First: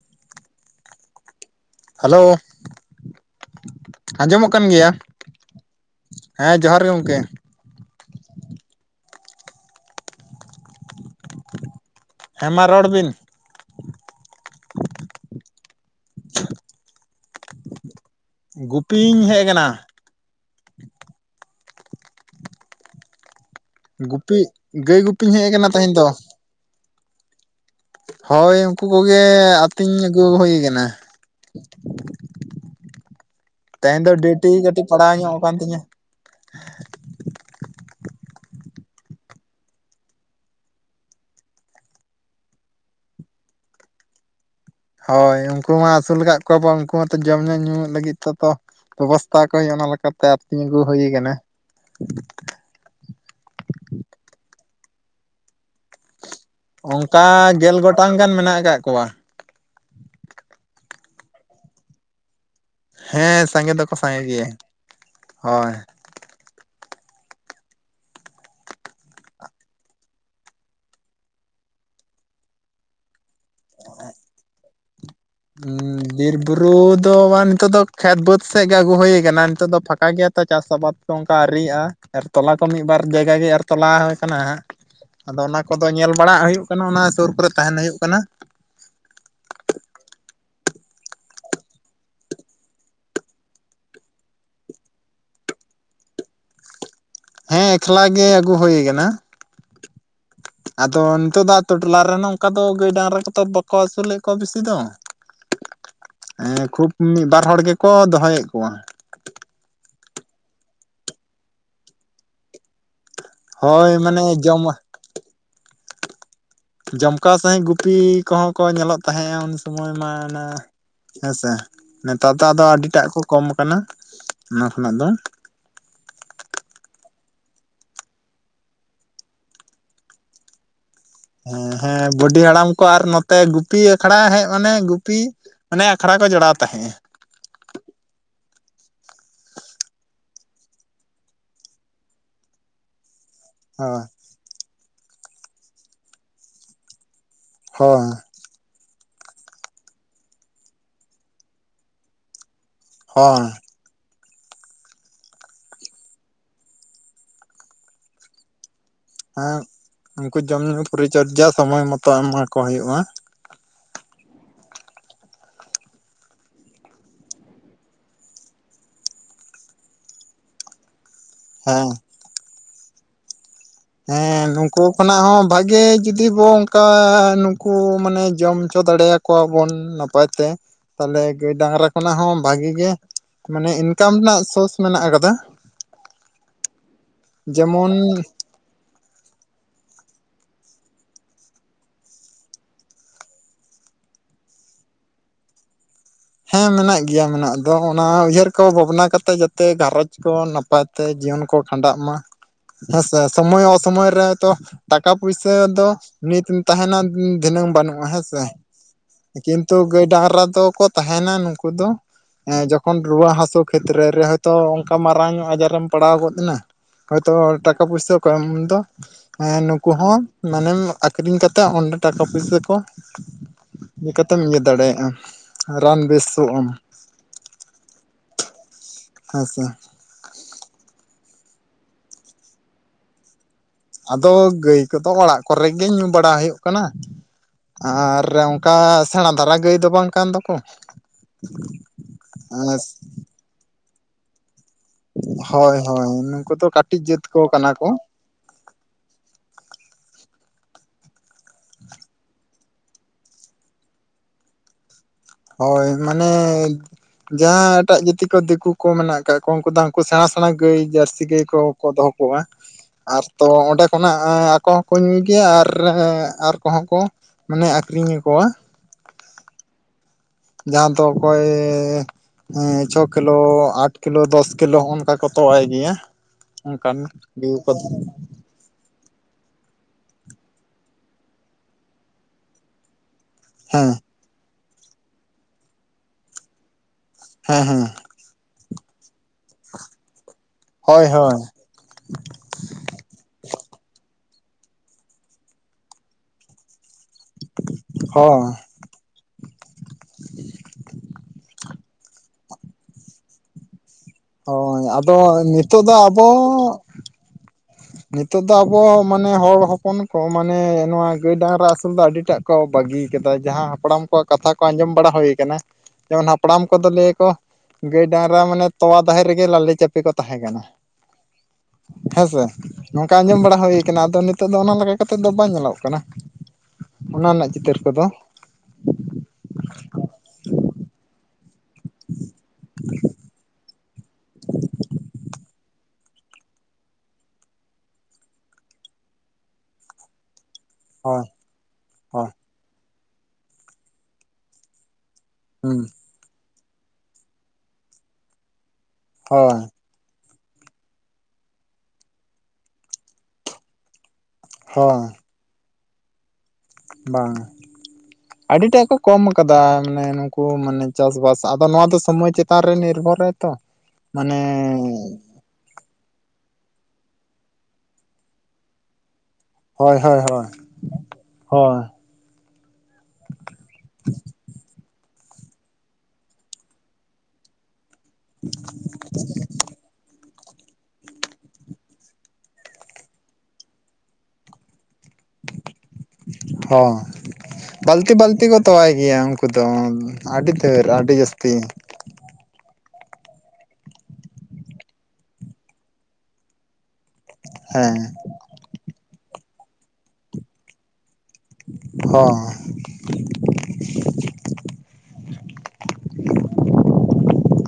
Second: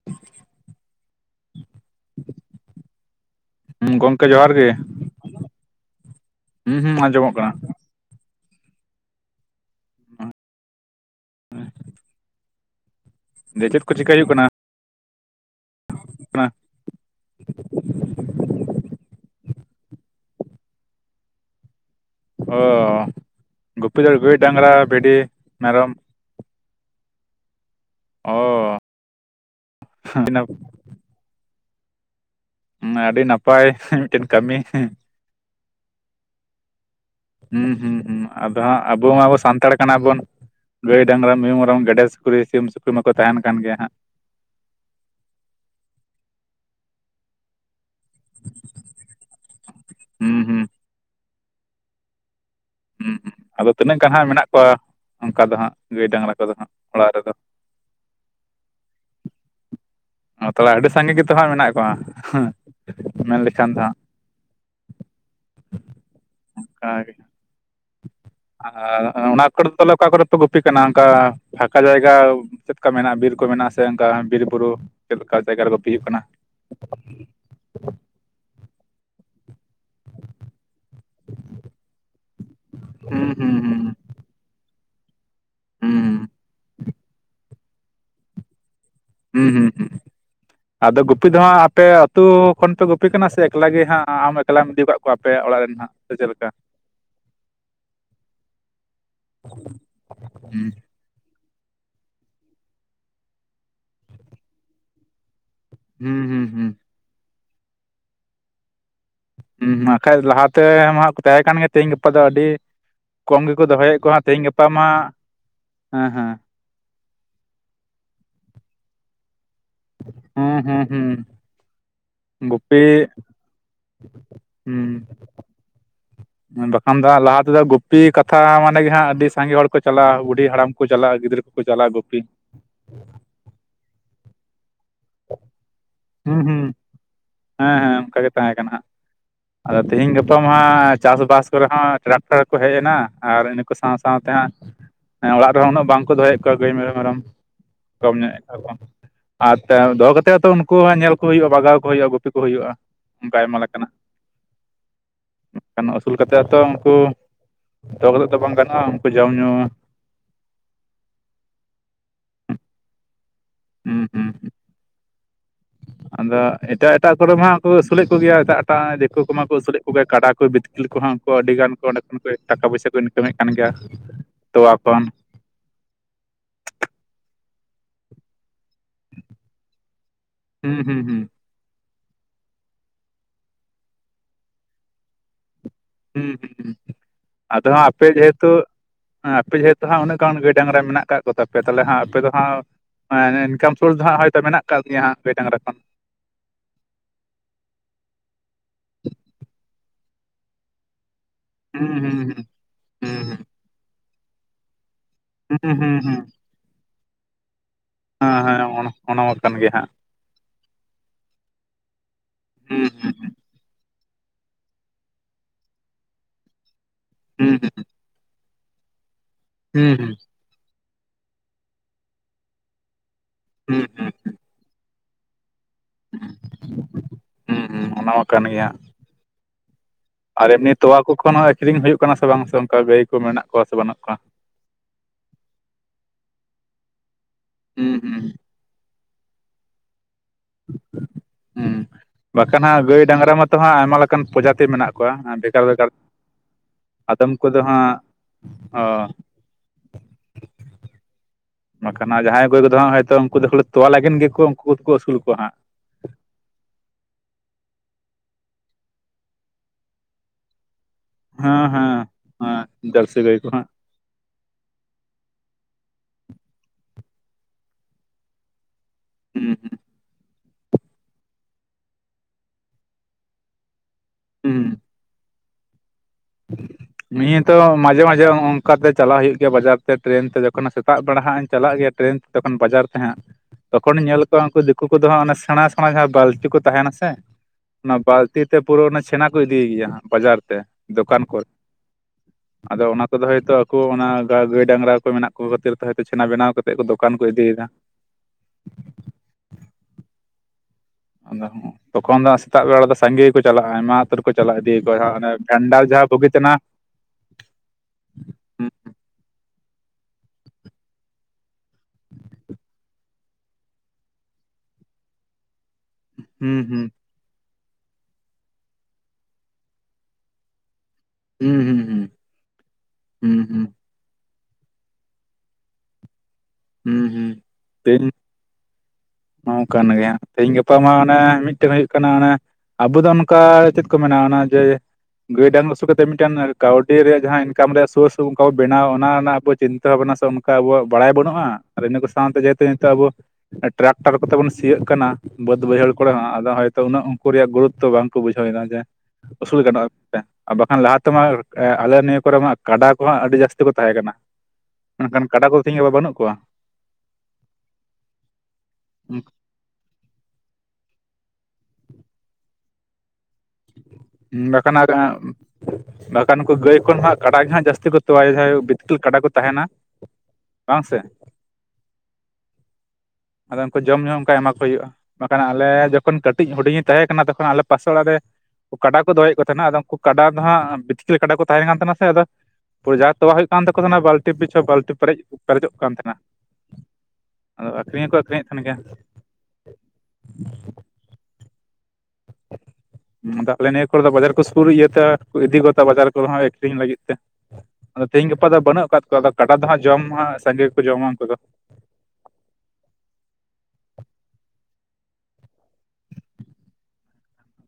[inaudible] Hello ᱦᱩᱸ ᱜᱚᱝᱠᱮ ᱟᱸᱡᱚᱢᱚᱜ ᱡᱚᱦᱟᱨ ᱠᱟᱱ ᱜᱮ ᱜᱮᱭᱟ ᱦᱮᱸ ᱦᱩᱸ ᱡᱚᱦᱟᱨ ᱜᱮ ᱦᱩᱸ ᱜᱚᱢᱠᱮ ᱟᱸᱡᱚᱢᱚᱜ ᱠᱟᱱᱟ ᱦᱮᱸ ᱦᱮᱸ ᱢᱟ ᱨᱚᱲ ᱵᱤᱱ ᱪᱮᱫ ᱠᱚ ᱪᱤᱠᱟᱹᱭ ᱦᱩᱭᱩᱜ ᱠᱟᱱᱟ ᱦᱮᱸ ᱜᱩᱯᱤᱧ ᱦᱮᱡ ᱠᱟᱱᱟ ᱚ ᱜᱩᱯᱤ ᱫᱚ ᱜᱟᱹᱭ ᱰᱟᱝᱨᱟ ᱜᱟᱹᱭ ᱵᱷᱤᱰᱤ ᱜᱩᱯᱤᱧ ᱦᱮᱡ ᱟᱠᱟᱱᱟ ᱢᱮᱨᱚᱢ ᱛᱮᱦᱮᱧ ᱫᱚ ᱚ ᱦᱳᱭ ᱩᱱᱠᱩ ᱠᱚᱜᱮ ᱟᱹᱛᱤᱧ ᱟᱹᱜᱩ ᱦᱳᱭ ᱠᱟᱱᱟ ᱦᱮᱸ ᱟᱹᱰᱤ ᱱᱟᱯᱟᱭ ᱛᱮᱦᱮᱧ ᱫᱚ ᱢᱤᱫᱴᱮᱱ ᱰᱤᱣᱴᱤ ᱠᱟᱹᱢᱤ ᱠᱟᱹᱴᱤᱡ ᱯᱟᱲᱟᱣ ᱧᱚᱜ ᱟᱠᱟᱱ ᱛᱤᱧᱟᱹ ᱦᱩᱸ ᱦᱩᱸ ᱦᱩᱸ ᱟᱫᱚ ᱦᱟᱸᱜ ᱟᱵᱚ ᱢᱟᱵᱚ ᱥᱟᱱᱛᱟᱲ ᱠᱟᱱᱟ ᱵᱚᱱ ᱾ ᱜᱟᱹᱭ ᱰᱟᱝᱨᱟ, ᱢᱤᱦᱩ ᱢᱮᱨᱚᱢ, ᱜᱮᱰᱮ, ᱥᱩᱠᱨᱤ, ᱥᱤᱢ ᱥᱩᱠᱨᱤ ᱢᱟᱠᱚ ᱛᱟᱦᱮᱱ ᱠᱟᱱ ᱜᱮᱭᱟ ᱦᱟᱸᱜ ᱾ ᱦᱳᱭ ᱩᱱᱠᱩ ᱢᱟ ᱟᱹᱥᱩᱞ ᱟᱠᱟᱫ ᱠᱚᱣᱟ ᱵᱚ ᱩᱱᱠᱩ ᱢᱟᱛᱚ ᱡᱚᱢ ᱧᱩ, ᱧᱩ ᱞᱟᱹᱜᱤᱫ ᱛᱚ ᱵᱮᱵᱚᱥᱛᱷᱟ ᱠᱚ ᱦᱩᱭᱩᱜ ᱚᱱᱟ ᱞᱮᱠᱟᱛᱮ ᱦᱩᱸ ᱦᱩᱸ ᱟᱹᱛᱤᱧ ᱟᱹᱜᱩ ᱦᱩᱭ ᱠᱟᱱᱟ ᱾ ᱦᱩᱸᱸ ᱟᱫᱚ ᱛᱤᱱᱟᱹᱜ ᱜᱟᱱ ᱦᱟᱸᱜ ᱢᱮᱱᱟᱜ ᱠᱚᱣᱟ, ᱚᱱᱠᱟ ᱫᱚ ᱦᱟᱸᱜ ᱜᱟᱹᱭ ᱰᱟᱝᱨᱟ ᱠᱚᱫᱚ ᱦᱟᱸᱜ ᱾ ᱚᱱᱠᱟ ᱜᱮᱞ ᱜᱚᱴᱟᱝ ᱜᱟᱱ ᱢᱮᱱᱟᱜ ᱟᱠᱟᱫ ᱠᱚᱣᱟ ᱾ ᱛᱟᱦᱚᱞᱮ ᱟᱹᱰᱤ ᱥᱟᱸᱜᱮ ᱜᱮᱛᱚ ᱦᱟᱸᱜ ᱢᱮᱱᱟᱜ ᱠᱚᱣᱟ ᱾ ᱦᱮᱸ ᱥᱟᱸᱜᱮ ᱫᱚᱠᱚ ᱥᱟᱸᱜᱮ ᱜᱮᱭᱟ ᱦᱳᱭ ᱾ ᱚᱱᱠᱟ ᱜᱮ ᱾ ᱟᱨ ᱚᱱᱟ ᱠᱚᱨᱮ ᱫᱚ ᱚᱠᱟ ᱠᱚᱨᱮ ᱛᱚ ᱜᱩᱯᱤ ᱠᱟᱱᱟ ᱚᱱᱠᱟ ᱯᱷᱟᱠᱟ ᱡᱟᱭᱜᱟ ᱪᱮᱫ ᱞᱮᱠᱟ ᱢᱮᱱᱟᱜᱼᱟ, ᱵᱤᱨ ᱠᱚ ᱢᱮᱱᱟᱜᱼᱟ ᱥᱮ ᱚᱱᱠᱟ ᱵᱤᱨᱵᱩᱨᱩ ᱦᱩᱸ ᱵᱤᱨ ᱵᱩᱨᱩ ᱫᱚ ᱵᱟᱝ ᱱᱤᱛᱚᱜ ᱫᱚ ᱠᱷᱮᱛ ᱵᱟᱹᱫᱽ ᱥᱮᱫ ᱜᱮ ᱟᱹᱜᱩ ᱦᱩᱭ ᱟᱠᱟᱱᱟ᱾ ᱱᱤᱛᱚᱜ ᱫᱚ ᱯᱷᱟᱸᱠᱟ ᱜᱮᱭᱟ ᱛᱚ ᱪᱟᱥ ᱟᱵᱟᱫ ᱠᱚ ᱚᱱᱠᱟ ᱟᱹᱣᱤᱟᱜᱼᱟ ᱾ ᱟᱨ ᱛᱚᱞᱟ ᱠᱚ ᱢᱤᱫ ᱵᱟᱨ ᱦᱩᱸ ᱡᱟᱭᱜᱟ ᱜᱮ ᱟᱨ ᱛᱚᱞᱟ ᱦᱩᱸ ᱦᱩᱭ ᱠᱟᱱᱟ ᱦᱟᱸᱜ ᱾ ᱟᱫᱚ ᱚᱱᱟ ᱠᱚᱫᱚ ᱧᱮᱞ ᱦᱩᱸ ᱵᱟᱲ ᱦᱩᱭᱩᱜ ᱠᱟᱱᱟ᱾ ᱚᱱᱟ ᱥᱩᱨ ᱠᱚᱨᱮ ᱛᱟᱦᱮᱱ ᱦᱩᱭᱩᱜ ᱠᱟᱱᱟ᱾ ᱦᱩᱸ, ᱦᱩᱸ, ᱦᱩᱸ ᱾ ᱟᱫᱚ ᱜᱩᱯᱤ ᱫᱚ ᱦᱟᱸᱜ ᱟᱯᱮ ᱟᱛᱳ ᱠᱷᱚᱱ ᱯᱮ ᱜᱩᱯᱤ ᱠᱟᱱᱟ ᱥᱮ ᱮᱠᱞᱟ ᱜᱮ ᱦᱟᱸᱜ ᱟᱢ ᱮᱠᱞᱟᱢ ᱤᱫᱤ ᱠᱟᱫ ᱠᱚᱣᱟ ᱯᱮ ᱟᱯᱮᱭᱟᱜ ᱚᱲᱟᱜ ᱨᱮᱱ ᱦᱟᱸᱜ ᱥᱮ ᱪᱮᱫ ᱞᱮᱠᱟ? ᱦᱮᱸ ᱮᱠᱞᱟ ᱜᱮ ᱟᱹᱜᱩ ᱦᱩᱭ ᱠᱟᱱᱟ ᱦᱩᱸ ᱾ ᱟᱫᱚ ᱱᱤᱛᱚᱜ ᱫᱚ ᱟᱛᱳ ᱴᱚᱞᱟ ᱨᱮᱱ ᱚᱱᱠᱟ ᱫᱚ ᱜᱟᱹᱭ ᱰᱟᱹᱝᱨᱟ ᱠᱚᱫᱚ ᱵᱟᱠᱚ ᱟᱹᱥᱩᱞᱮᱫ ᱠᱚᱣᱟ ᱵᱮᱥᱤ ᱫᱚ ᱦᱩᱸ ᱾ ᱦᱩᱸ ᱦᱮᱸ ᱦᱩᱸ ᱠᱷᱩᱵ ᱢᱤᱫ ᱵᱟᱨ ᱦᱚᱲ ᱜᱮᱠᱚ ᱫᱚᱦᱚᱭᱮᱫ ᱠᱚᱣᱟ ᱾ ᱦᱩᱸ ᱵᱟᱠᱷᱟᱡ ᱞᱟᱦᱟᱛᱮ ᱢᱟ ᱦᱟᱸᱜ ᱠᱚ ᱛᱟᱦᱮᱸ ᱠᱟᱱ ᱜᱮᱭᱟ ᱛᱮᱦᱮᱧ ᱜᱟᱯᱟ ᱫᱚ ᱟᱹᱰᱤ ᱠᱚᱢ ᱜᱮᱠᱚ ᱫᱚᱦᱚᱭᱮᱫ ᱦᱳᱭ ᱠᱚᱣᱟ ᱢᱟᱱᱮ ᱛᱮᱦᱤᱧ ᱜᱟᱯᱟ ᱡᱚᱢ ᱢᱟ ᱦᱮᱸ ᱦᱮᱸ ᱾ ᱡᱚᱢᱠᱟ ᱥᱟᱺᱦᱤᱡ ᱜᱩᱯᱤ ᱠᱚᱦᱚᱸ ᱠᱚ ᱧᱮᱞᱚᱜ ᱛᱟᱦᱮᱸᱜᱼᱟ ᱾ ᱥᱚᱢᱚᱭ ᱢᱟ ᱦᱩᱸ ᱦᱩᱸ ᱦᱩᱸ ᱦᱮᱸ ᱥᱮ ᱱᱮᱛᱟᱨ ᱫᱚ ᱟᱫᱚ ᱜᱩᱯᱤ ᱟᱹᱰᱤᱴᱟᱜ ᱠᱚ ᱠᱚᱢ ᱠᱟᱱᱟ ᱾ ᱚᱱᱟ ᱦᱩᱸ ᱠᱷᱚᱱᱟᱜ ᱫᱚ [inaudible] ᱵᱟᱠᱷᱟᱱ ᱫᱚ ᱞᱟᱦᱟ ᱛᱮᱫᱚ ᱜᱩᱯᱤ ᱠᱟᱛᱷᱟ ᱢᱟᱱᱮ ᱜᱮ ᱦᱟᱸᱜ ᱟᱹᱰᱤ ᱥᱟᱸᱜᱮ ᱦᱚᱲ ᱠᱚ ᱪᱟᱞᱟᱜᱼᱟ, ᱵᱩᱰᱦᱤ ᱦᱟᱲᱟᱢ ᱠᱚ ᱪᱟᱞᱟᱜᱼᱟ ᱜᱤᱫᱽᱨᱟᱹ ᱠᱚᱠᱚ ᱪᱟᱞᱟᱜᱼᱟ ᱦᱮᱸ ᱜᱩᱯᱤ ᱾ ᱵᱩᱰᱷᱤ ᱦᱟᱲᱟᱢ ᱟᱨ ᱱᱚᱛᱮ ᱜᱩᱯᱤ ᱟᱠᱷᱲᱟ ᱦᱮᱡ ᱢᱟᱱᱮ ᱜᱩᱯᱤ ᱢᱟᱱᱮ ᱟᱠᱷᱲᱟ ᱠᱚ ᱦᱩᱸ ᱡᱚᱲᱟᱣ ᱦᱩᱸ ᱛᱟᱦᱮᱸᱜᱼᱟ ᱾ ᱦᱮᱸ, ᱦᱮᱸ ᱚᱱᱠᱟ ᱜᱮ ᱛᱟᱦᱮᱸ ᱠᱟᱱᱟ ᱦᱟᱸᱜ ᱾ ᱟᱫᱚ ᱛᱮᱦᱤᱧ ᱜᱟᱯᱟ ᱢᱟ ᱦᱟᱸᱜ ᱪᱟᱥᱵᱟᱥ ᱠᱚᱨᱮ ᱦᱚᱸ ᱴᱨᱟᱠᱴᱚᱨ ᱠᱚ ᱦᱮᱡ ᱮᱱᱟ ᱟᱨ ᱥᱟᱶ ᱥᱟᱶᱛᱮ ᱦᱟᱸᱜ ᱚᱲᱟᱜ ᱨᱮᱦᱚᱸ ᱩᱱᱟᱜ ᱵᱟᱝᱠᱚ ᱫᱚᱦᱚᱭᱮᱫ ᱠᱚᱣᱟ ᱜᱟᱹᱭ ᱢᱮᱨᱚᱢ, ᱢᱮᱨᱚᱢ ᱦᱚᱸ ᱠᱚᱢ ᱧᱚᱜ ᱠᱚ ᱟᱨ ᱫᱚᱦᱚ ᱠᱟᱛᱮ ᱛᱚ ᱩᱱᱠᱩ ᱦᱚᱸ ᱧᱮᱞ ᱠᱚ ᱦᱩᱭᱩᱜᱼᱟ, ᱵᱟᱜᱟᱣ ᱠᱚ ᱦᱩᱭᱩᱜᱼᱟ ᱾ ᱜᱩᱞᱤ ᱠᱚ ᱦᱩᱭᱩᱜᱼᱟ, ᱚᱱᱠᱟ ᱦᱚᱸ ᱟᱭᱢᱟ ᱞᱮᱠᱟᱱᱟᱜ ᱾ ᱮᱠᱷᱟᱱ ᱟᱹᱥᱩᱞ ᱠᱟᱛᱮᱫ ᱛᱚ ᱩᱱᱠᱩ ᱫᱚᱦᱚ ᱠᱟᱛᱮᱫ ᱫᱚ ᱵᱟᱝ ᱜᱟᱱᱚᱜᱼᱟ, ᱩᱱᱠᱩ ᱡᱚᱢ ᱧᱩ ᱦᱮᱸ ᱩᱱᱠᱩ ᱡᱚᱢ ᱧᱩ ᱯᱚᱨᱤᱪᱚᱨᱡᱟ ᱥᱚᱢᱚᱭ ᱢᱚᱛᱚ ᱮᱢᱟ ᱠᱚ ᱦᱩᱭᱩᱜᱼᱟ᱾ ᱦᱩᱸ, ᱦᱩᱸ, ᱦᱩᱸ ᱾ ᱟᱫᱚ ᱮᱴᱟᱜ ᱮᱴᱟᱜ ᱠᱚᱨᱮ ᱢᱟᱠᱚ ᱟᱹᱥᱩᱞᱮᱫ ᱠᱚᱜᱮᱭᱟ ᱾ᱮᱴᱟᱜ ᱮᱴᱟᱜ ᱫᱤᱠᱩ ᱠᱚᱢᱟ ᱠᱚ ᱟᱹᱥᱩᱞᱮᱫ ᱠᱚᱜᱮᱭᱟ᱾ ᱠᱟᱰᱟ ᱠᱚ ᱵᱤᱛᱠᱤᱞ ᱠᱚᱦᱚᱸ ᱩᱱᱠᱩ ᱟᱹᱰᱤ ᱜᱟᱱ ᱠᱚ ᱦᱮᱸ ᱚᱸᱰᱮ ᱠᱷᱚᱱ ᱴᱟᱠᱟ ᱯᱚᱭᱥᱟ ᱠᱚ ᱤᱱᱠᱟᱢᱮᱫ ᱠᱟᱱ ᱜᱮᱭᱟ᱾ ᱦᱮᱸ, ᱛᱚᱣᱟ ᱱᱩᱠᱩ ᱠᱷᱚᱱ ᱠᱷᱚᱱᱟᱜ ᱦᱚᱸ ᱵᱷᱟᱜᱮ ᱡᱩᱫᱤ ᱵᱚ ᱚᱱᱠᱟ ᱱᱩᱠᱩ ᱢᱟᱱᱮ ᱡᱚᱢ ᱪᱚ ᱫᱟᱲᱮ ᱟᱠᱚ ᱠᱚᱣᱟ ᱵᱚᱱ ᱱᱟᱯᱟᱭ ᱛᱮ, ᱦᱩᱸ ᱦᱩᱸ ᱦᱩᱸ ᱛᱟᱞᱮ ᱜᱟᱹᱭ ᱰᱟᱝᱨᱟ ᱠᱷᱚᱱᱟᱜ ᱦᱚᱸ ᱵᱷᱟᱹᱜᱤ ᱜᱮ, ᱢᱟᱱᱮ ᱤᱱᱠᱟᱢ ᱨᱮᱱᱟᱜ ᱥᱳᱨᱥ ᱢᱮᱱᱟᱜ ᱟᱠᱟᱫᱟ᱾ ᱦᱩᱸ, ᱦᱩᱸ ᱟᱫᱚ ᱡᱮᱢᱚᱱ ᱟᱯᱮ ᱡᱮᱦᱮᱛᱩ ᱦᱮᱸ, ᱟᱯᱮ ᱡᱮᱦᱮᱛᱩ ᱦᱟᱸᱜ ᱩᱱᱟᱹᱜ ᱜᱟᱱ ᱜᱟᱹᱭ ᱰᱟᱝᱨᱟ ᱢᱮᱱᱟᱜ ᱠᱟᱜ ᱠᱚ ᱛᱟᱯᱮ, ᱛᱟᱦᱮ ᱦᱟᱸᱜ ᱟᱯᱮ ᱫᱚ ᱦᱟᱸᱜ ᱦ ᱤᱱᱠᱟᱢ ᱥᱳᱨᱥ ᱦᱟᱸᱜ ᱦᱳᱭᱛᱳ ᱢᱮᱱᱟᱜ ᱟᱠᱟᱫ ᱛᱤᱭᱟ ᱦᱟᱸᱜ ᱜᱟᱹᱭ ᱰᱟᱝᱨᱟ ᱠᱷᱚᱱ᱾ ᱦᱮᱸ ᱢᱮᱱᱟᱜ ᱜᱮᱭᱟ ᱢᱮᱱᱟᱜ ᱫᱚ᱾ᱚᱱᱟ ᱩᱭᱦᱟᱹᱨ ᱠᱚ ᱵᱷᱟᱵᱽᱱᱟ ᱠᱟᱛᱮᱜ ᱡᱟᱛᱮ ᱜᱷᱟᱨᱚᱸᱧᱡᱽ ᱠᱚ ᱱᱟᱯᱟᱭ ᱛᱮ ᱡᱤᱭᱚᱱ ᱠᱚ ᱠᱚ ᱦᱩᱸ ᱠᱷᱟᱸᱰᱟᱜ ᱢᱟ᱾ ᱦᱩᱸ ᱦᱩᱸ ᱦᱮᱸᱥᱮ ᱥᱚᱢᱚᱭ ᱚᱥᱚᱢᱚᱭ ᱨᱮ ᱦᱚᱛᱚ ᱴᱟᱠᱟ ᱯᱩᱭᱥᱟᱹ ᱦᱩᱸ ᱦᱩᱸ ᱦᱩᱸ ᱫᱚ ᱦᱩᱸ ᱦᱩᱸ ᱱᱤᱛᱧ ᱛᱟᱦᱮᱱᱟ ᱫᱷᱤᱱᱟᱹᱝ ᱵᱟᱹᱱᱩᱜ᱾ ᱦᱮᱸ ᱥᱮ ᱚᱱᱟ ᱚᱱᱟ ᱢᱟ ᱠᱟᱱ ᱜᱮ ᱠᱤᱱᱛᱩ ᱦᱟᱸᱜ ᱜᱟᱹᱭ ᱰᱟᱝᱨᱟ ᱫᱚᱠᱚ ᱛᱟᱦᱮᱱᱟ ᱱᱩᱠᱩ ᱫᱚ᱾ ᱦᱩᱸ ᱡᱚᱠᱷᱚᱱ ᱨᱩᱣᱟᱹ ᱦᱟᱹᱥᱩ ᱠᱷᱮᱛᱨᱮ ᱨᱮ ᱦᱚᱭᱛᱚ ᱚᱱᱠᱟ ᱢᱟᱨᱟᱝᱚᱜ ᱟᱡᱟᱨ ᱨᱮᱢ ᱯᱟᱲᱟᱣ ᱜᱚᱫ ᱮᱱᱟ, ᱦᱚᱭᱛᱳ ᱦᱩᱸ ᱦᱩᱸ ᱴᱟᱠᱟ ᱯᱩᱭᱥᱟ ᱠᱚᱢ ᱫᱚ ᱦᱮᱸ ᱦᱩᱸ ᱱᱩᱠᱩ ᱦᱩᱸ ᱦᱚᱸ ᱢᱟᱱᱮᱢ ᱟᱠᱷᱚᱨᱤᱧ ᱠᱟᱛᱮᱫ ᱚᱸᱰᱮ ᱴᱟᱠᱟ ᱯᱩᱭᱥᱟᱹ ᱠᱚ᱾ ᱦᱮᱸ ᱦᱮᱸ ᱠᱟᱛᱮᱢ ᱤᱭᱟᱹ ᱫᱟᱲᱮᱭᱟᱜᱼᱟ ᱨᱟᱱ ᱵᱮᱥᱚᱜᱼᱟᱢ᱾ ᱦᱩᱸ ᱦᱩᱸ ᱚᱱᱟ ᱢᱟ ᱠᱟᱱ ᱜᱮᱭᱟ᱾ ᱦᱮᱸᱪᱷᱟ᱾ ᱟᱨ ᱮᱢᱱᱤ ᱛᱚᱣᱟ ᱠᱚ ᱠᱷᱚᱱ ᱦᱚᱸᱚᱸ ᱟᱠᱷᱨᱤᱧ ᱦᱩᱭᱩᱜ ᱠᱟᱱᱟ ᱥᱮ ᱵᱟᱝ ᱥᱮ ᱚᱱᱠᱟ ᱜᱟᱹᱭ ᱠᱚ ᱢᱮᱱᱟᱜ᱾ ᱠᱚᱣᱟ ᱥᱮ ᱵᱟᱹᱱᱩᱜ ᱠᱚᱣᱟ? ᱟᱫᱚ ᱜᱟᱹᱭ ᱠᱚᱫᱚ ᱚᱲᱟᱜ ᱠᱚᱨᱮ ᱜᱮ ᱧᱩ ᱵᱟᱲᱟ ᱦᱩᱭᱩᱜ ᱠᱟᱱᱟ᱾ ᱦᱩᱸ ᱦᱩᱸ ᱟᱨ ᱚᱱᱠᱟ ᱥᱮᱬᱟ ᱫᱷᱟᱨᱟ ᱜᱟᱹᱭ ᱫᱚ ᱵᱟᱝ ᱠᱟᱱ ᱫᱚᱠᱚ᱾ ᱦ ᱟᱭᱢᱟ ᱞᱮᱠᱟᱱ ᱯᱨᱚᱡᱟᱛᱤ ᱢᱮᱱᱟᱜ ᱠᱚᱣᱟ ᱵᱷᱮᱜᱟᱨ ᱦᱳᱭ ᱵᱷᱮᱜᱟᱨ, ᱦᱳᱭ ᱱᱩᱠᱩ ᱫᱚ ᱠᱟᱹᱴᱤᱡ ᱡᱟᱹᱛ ᱟᱫᱚᱢ ᱠᱚ ᱠᱚᱫᱚ ᱠᱟᱱᱟ ᱠᱚ ᱦᱟᱸ ᱚᱻ ᱵᱟᱠᱷᱟᱱ ᱡᱟᱦᱟᱸᱭ ᱜᱟᱹᱭ ᱠᱚᱫᱚ ᱦᱟᱸᱜ ᱩᱱᱠᱩ ᱫᱚ ᱛᱚᱣᱟ ᱞᱟᱹᱜᱤᱫ ᱜᱮᱠᱚ ᱩᱱᱠᱩ ᱠᱚᱠᱚ ᱟᱹᱥᱩᱞ ᱠᱚᱣᱟᱸᱜ ᱦᱟᱜ᱾ ᱦᱳᱭ ᱢᱟᱱᱮ᱾ ᱡᱟᱦᱟᱸ ᱮᱴᱟᱜ ᱡᱟᱹᱛᱤ ᱠᱚ ᱫᱤᱠᱩ ᱠᱚ ᱢᱮᱱᱟᱜ ᱠᱟᱜ ᱠᱚᱣᱟ, ᱩᱱᱠᱩ ᱫᱚ ᱩᱱᱠᱩ ᱥᱮᱬᱟ ᱥᱮᱬᱟ ᱜᱟᱹᱭ ᱡᱟᱹᱨᱥᱤ ᱛᱮᱜᱮ ᱦᱮᱸ ᱠᱚᱠᱚ ᱦᱮᱸ ᱫᱚᱦᱚ ᱠᱚᱣᱟ ᱦᱮᱸ ᱡᱟᱹᱨᱥᱤ ᱟᱨ ᱜᱟᱹᱭ ᱛᱚ ᱠᱚ ᱦᱟᱸᱜ ᱚᱸᱰᱮ ᱚᱱᱟᱱᱟᱜ ᱟᱠᱚ ᱦᱚᱸᱠᱚ ᱧᱩᱭ ᱜᱮᱭᱟ ᱟᱨ ᱟᱨ ᱠᱚᱦᱚᱸ ᱠᱚ ᱢᱟᱱᱮ ᱟᱠᱷᱨᱤᱧ ᱟᱠᱚᱣ᱾ ᱦᱩᱸ ᱦᱩᱸ ᱡᱟᱦᱟᱸ ᱫᱚ ᱚᱠᱚᱭ ᱪᱷᱚ ᱠᱤᱞᱳ ᱟᱴ ᱠᱤᱞᱳ ᱫᱚᱥ ᱦᱩᱸ ᱠᱤᱞᱳ ᱱᱚᱜᱝᱠᱟ᱾ ᱠᱚ ᱛᱳᱭᱟ ᱟᱭ ᱜᱮᱭᱟ᱾ ᱚᱱᱠᱟᱱ ᱱᱤᱭᱟᱹ ᱜᱮ ᱛᱚ ᱢᱟᱡᱷᱮ ᱢᱟᱡᱷᱮ ᱚᱱᱠᱟᱛᱮ ᱪᱟᱞᱟᱜ ᱦᱩᱭᱩᱜ ᱜᱮᱭᱟ ᱵᱟᱡᱟᱨ ᱛᱮ ᱴᱨᱮᱹᱱ ᱛᱮ ᱡᱚᱠᱷᱚᱱ ᱥᱮᱛᱟᱜ ᱵᱮᱲᱟ ᱦᱟᱸᱜ ᱤᱧ ᱪᱟᱞᱟᱜ ᱜᱮᱭᱟ, ᱴᱨᱮᱱ ᱛᱮ ᱛᱚᱠᱷᱚᱱ ᱵᱟᱡᱟᱨ ᱛᱮ ᱦᱟᱸᱜ ᱦᱮᱸ ᱛᱚᱠᱷᱚᱱ ᱤᱧ ᱧᱮᱞ ᱠᱚᱣᱟ ᱩᱱᱠᱩ ᱫᱤᱠᱩ ᱠᱚᱫᱚ ᱦᱟᱸᱜ ᱚᱱᱟ ᱥᱮᱬᱟ ᱥᱮᱬᱟ ᱡᱟᱦᱟᱸ ᱵᱟᱹᱛᱤ ᱠᱚ ᱛᱟᱦᱮᱱᱟ ᱥᱮ ᱦᱮᱸ ᱦᱮᱸ ᱚᱱᱟ᱾ ᱛᱤ ᱛᱮ ᱯᱩᱨᱟᱹ ᱪᱷᱮᱱᱟ ᱠᱚ ᱤᱫᱤᱭ ᱜᱮᱭᱟ ᱵᱟᱡᱟᱨ ᱛᱮ ᱦᱳᱭ ᱫᱚᱠᱟᱱ ᱦᱳᱭ ᱠᱚᱨᱮ᱾ ᱟᱫᱚ ᱚᱱᱟ ᱠᱚᱫᱚ ᱦᱚᱭᱛᱚ ᱟᱠᱚ ᱚᱱᱟ ᱜᱟᱹᱭ ᱰᱟᱝᱨᱟ ᱠᱚ ᱢᱮᱱᱟᱜ ᱠᱚ ᱠᱷᱟᱹᱛᱤᱨ ᱛᱮ ᱪᱷᱮᱱᱟ ᱵᱮᱱᱟᱣ ᱠᱟᱛᱮᱫ ᱫᱚᱠᱟᱱ ᱠᱚ ᱤᱫᱤ ᱭᱮᱫᱟ᱾ ᱦᱚᱸᱻ [inaudible] ᱟᱫᱚ ᱛᱚᱠᱷᱚᱱ ᱫᱚ ᱥᱮᱛᱟᱜ ᱵᱮᱲᱟ ᱫᱚ ᱥᱟᱸᱜᱮ ᱜᱮᱠᱚ ᱪᱟᱞᱟᱜᱼᱟ ᱟᱭᱢᱟ᱾ ᱟᱹᱨ ᱠᱚ ᱪᱟᱞᱟᱣ ᱦᱳᱭ ᱤᱫᱤᱭᱟᱠᱚᱣᱟ ᱟᱫᱚ ᱡᱟᱦᱟᱸ ᱵᱷᱮᱱᱰᱟᱨ ᱱᱤᱛᱚᱜ ᱫᱚ ᱡᱟᱦᱟᱸ ᱟᱵᱚ ᱵᱩᱜᱤᱱᱟ᱾ ᱱᱤᱛᱚᱜ ᱫᱚ ᱟᱵᱚ ᱢᱟᱱᱮ ᱦᱚᱲ ᱦᱚᱯᱚᱱ ᱠᱚ ᱢᱟᱱᱮ ᱱᱚᱣᱟ ᱜᱟᱹᱭ ᱰᱟᱝᱨᱟ ᱟᱹᱥᱩᱞ ᱫᱚ ᱟᱹᱰᱤᱴᱟᱜ ᱠᱚ ᱵᱟᱹᱜᱤᱭ ᱟᱠᱟᱫᱟ ᱡᱟᱦᱟᱸ ᱦᱟᱯᱲᱟᱢ ᱠᱚᱣᱟᱜ ᱠᱟᱛᱷᱟ ᱠᱚ ᱟᱸᱡᱚᱢ ᱵᱟᱲᱟ ᱦᱩᱭ ᱟᱠᱟᱱᱟ ᱾ ᱡᱮᱢᱚᱱ ᱦᱟᱯᱲᱟᱢ ᱦᱩᱸ ᱠᱚᱫᱚ ᱞᱟᱹᱭᱟ ᱟᱠᱚ᱾ ᱜᱟᱹᱭ ᱰᱟᱝᱨᱟ ᱢᱟᱱᱮ ᱛᱚᱣᱟ ᱫᱟᱦᱮ ᱨᱮᱜᱮ ᱞᱟᱹᱞᱮ ᱪᱟᱯᱤ ᱠᱚ ᱛᱟᱦᱮᱸ ᱠᱟᱱᱟ᱾ ᱦᱩᱸ ᱦᱩᱸ ᱦᱩᱸ ᱦᱮᱸ ᱥᱮᱮ ᱱᱚᱝᱠᱟ ᱦᱩᱸ ᱟᱸᱡᱚᱢ ᱦᱩᱸ ᱵᱟᱲᱟ ᱦᱩᱸ ᱦᱩᱭ ᱠᱟᱱᱟ᱾ᱟᱫᱚ ᱱᱤᱛᱚᱜ ᱫᱚ ᱚᱱᱟ ᱞᱮᱠᱟ ᱠᱟᱛᱮᱜ ᱫᱚ ᱵᱟᱭ ᱧᱮᱞᱚᱜ ᱠᱟᱱᱟ᱾ ᱦᱩᱸ ᱦᱩᱸ ᱚᱱᱟ ᱨᱮᱱᱟᱜ ᱪᱤᱛᱟᱹᱨ ᱠᱚᱫᱚ᱾ ᱱᱚᱠᱟᱱ ᱜᱮ ᱛᱮᱦᱤᱧ ᱜᱟᱯᱟ ᱢᱟ ᱚᱱᱮ ᱢᱤᱫᱴᱮᱱ ᱦᱩᱭᱩᱜ ᱠᱟᱱᱟ ᱚᱱᱮ ᱟᱵᱚ ᱫᱚ ᱚᱝᱠᱟ ᱪᱮᱫ ᱢᱮᱱᱟ ᱡᱮ ᱜᱟᱹᱭ ᱰᱟᱝᱟᱹ ᱥᱩ ᱛᱮ ᱢᱤᱫᱴᱟᱝ ᱠᱟᱹᱣᱰᱤ ᱨᱮᱭᱟᱜ ᱡᱟᱦᱟᱸ ᱤᱱᱠᱟᱢ ᱨᱮᱭᱟᱜ ᱥᱳᱨᱥ ᱚᱱᱠᱟ ᱵᱚ ᱵᱮᱱᱟᱣᱟ ᱚᱱᱟ ᱨᱮᱱᱟᱜ ᱟᱵᱚ ᱪᱤᱱᱛᱟᱹ ᱵᱷᱟᱵᱱᱟ ᱥᱮ ᱚᱱᱠᱟ ᱟᱵᱚᱣᱟᱜ᱾ ᱵᱟᱲᱟᱭ ᱦᱳᱭ ᱵᱟᱹᱱᱩᱜᱼᱟ ᱟᱨ ᱤᱱᱟᱹ ᱠᱚ ᱦᱳᱭ ᱥᱟᱶᱛᱮ ᱡᱮᱦᱮᱛᱩ ᱱᱮᱛᱚᱜ ᱟᱵᱚ ᱴᱨᱟᱠᱴᱟᱨ ᱠᱚᱛᱮ ᱵᱚᱱ ᱥᱤᱭᱳᱜ ᱠᱟᱱᱟ ᱵᱟᱹᱫ ᱦᱩᱸ ᱵᱟᱹᱭᱦᱟᱹᱲ ᱠᱚ ᱠᱚᱨᱮ ᱦᱚᱸ ᱟᱫᱚ ᱦᱚᱭᱛᱳ ᱩᱱᱟᱹᱜ ᱩᱱᱠᱩ ᱨᱮᱭᱟᱜ ᱜᱩᱨᱩᱛᱛᱚ ᱵᱟᱝᱠᱚ ᱵᱩᱡᱷᱟᱹᱣ ᱫᱟ ᱡᱮ ᱦᱳᱭ ᱟᱹᱥᱩᱞ ᱜᱟᱱᱚᱜᱼᱟ ᱥᱮ ᱟᱨ ᱵᱟᱠᱷᱟᱱ ᱞᱟᱦᱟ ᱛᱮᱢᱟ ᱟᱞᱮ ᱱᱤᱭᱟᱹ ᱠᱚᱨᱮ ᱢᱟ ᱠᱟᱰᱟ ᱠᱚᱦᱚᱸ ᱟᱹᱰᱤ ᱡᱟᱹᱥᱛᱤ ᱠᱚ ᱛᱟᱦᱮᱸ ᱠᱟᱱᱟ ᱢᱮᱱᱠᱷᱟᱱ ᱠᱟᱰᱟ ᱠᱚ ᱛᱤᱦᱮᱧ ᱜᱟᱯᱟ ᱵᱟᱹᱱᱩᱜ ᱠᱚᱣᱟ? ᱵᱟᱝᱼᱟ ᱾ ᱟᱹᱰᱤᱴᱟᱜ ᱠᱚ ᱠᱚᱢ ᱠᱟᱫᱼ ᱫᱟ ᱢᱟᱱᱮ ᱱᱩᱠᱩ ᱢᱟᱱᱮ ᱪᱟᱥᱵᱟᱥ ᱟᱫᱚ ᱱᱚᱣᱟ ᱫᱚ ᱥᱚᱢᱚᱭ ᱪᱮᱛᱟᱱ ᱨᱮ ᱱᱤᱨᱵᱷᱚᱨᱟᱭ ᱛᱚ ᱢᱟᱱᱮ ᱵᱟᱠᱷᱟᱱ ᱟᱨ ᱵᱟᱠᱷᱟᱱ ᱩᱱᱠᱩ ᱜᱟᱹᱭ ᱠᱷᱚᱱ ᱦᱟᱸᱜ ᱠᱟᱰᱟ ᱜᱮ ᱦᱟᱸᱜ ᱡᱟᱹᱥᱛᱤ ᱠᱚ ᱛᱚᱣᱟᱭᱟ ᱵᱤᱛᱠᱤᱞ ᱠᱟᱰᱟ ᱠᱚ ᱛᱟᱦᱮᱱᱟ ᱦᱳᱭ ᱦᱳᱭ ᱦᱳᱭ ᱵᱟᱝ ᱥᱮ ᱾ ᱦᱳᱭ ᱟᱫᱚ ᱩᱱᱠᱩ ᱡᱚᱢ ᱧᱩ ᱚᱱᱠᱟ ᱮᱢᱟ ᱠᱚ ᱦᱩᱭᱩᱜᱼᱟ ᱵᱟᱠᱷᱟᱱ ᱟᱞᱮ ᱡᱚᱠᱷᱚᱱ ᱠᱟᱹᱴᱤᱡ ᱦᱩᱰᱤᱧ ᱮ ᱛᱟᱦᱮᱸ ᱠᱟᱱᱟ ᱛᱚᱠᱷᱚᱱ ᱟᱞᱮ ᱯᱟᱥᱮ ᱚᱲᱟᱜ ᱨᱮ ᱠᱟᱰᱟ ᱠᱚ ᱫᱚᱦᱚᱭᱮᱫ ᱠᱚ ᱛᱟᱦᱮᱸᱱᱟ ᱟᱫᱚ ᱩᱱᱠᱩ ᱠᱟᱰᱟ ᱱᱟᱦᱟᱜ ᱵᱤᱛᱠᱤᱞ ᱠᱟᱰᱟ ᱠᱚ ᱛᱟᱦᱮ ᱠᱟᱱ ᱱᱟᱥᱮ ᱟᱫᱚ ᱯᱩᱨᱟᱹ ᱡᱟ ᱛᱚᱣᱟ ᱦᱩᱭᱩᱜ ᱠᱟᱱ ᱛᱟᱠᱚᱱᱟ ᱵᱟᱹᱞᱛᱤ ᱯᱤᱪᱷᱩ ᱵᱟᱞᱛᱤ ᱯᱮᱨᱮᱡ ᱯᱮᱨᱮᱡᱚᱜ ᱠᱟᱱ ᱛᱟᱦᱮᱱᱟ ᱦᱚᱸ ᱟᱫᱚ ᱟᱹᱠᱷᱨᱤᱧ ᱵᱟᱹᱞᱛᱤ ᱦᱚᱸᱠᱚ ᱵᱟᱹᱞᱛᱤ ᱟᱹᱠᱷᱨᱤᱧᱮᱫ ᱠᱚ ᱛᱟᱦᱮᱱ ᱛᱚᱣᱟᱭ ᱜᱮᱭᱟ ᱩᱱᱠᱩ ᱫᱚ ᱟᱹᱰᱤ ᱫᱷᱟᱹᱨ ᱟᱹᱰᱤ ᱡᱟᱹᱥᱛᱤ ᱟᱫᱚ ᱟᱞᱮ ᱱᱤᱭᱟᱹ ᱠᱚᱨᱮ ᱫᱚ ᱵᱟᱡᱟᱨ ᱠᱚ ᱥᱩᱨ ᱜᱤᱭᱟᱹᱛᱮ ᱤᱫᱤ ᱜᱚᱫᱟ ᱵᱟᱡᱟᱨ ᱠᱚᱨᱮ ᱦᱚᱸ ᱟᱹᱠᱷᱨᱤᱧ ᱞᱟᱹᱜᱤᱫ ᱛᱮ ᱦᱮᱸ ᱟᱫᱚ ᱛᱮᱦᱤᱧ ᱜᱟᱯᱟ ᱫᱚ ᱵᱟᱹᱱᱩᱜ ᱠᱟᱫ ᱠᱚᱣᱟ ᱟᱫᱚ ᱠᱟᱰᱟ ᱫᱚ ᱡᱚᱢ ᱦᱟᱸᱜ ᱥᱟᱸᱜᱮ ᱜᱮ ᱠᱚ ᱡᱚᱢᱟ ᱩᱱᱠᱩ ᱫᱚ ᱦᱚᱸ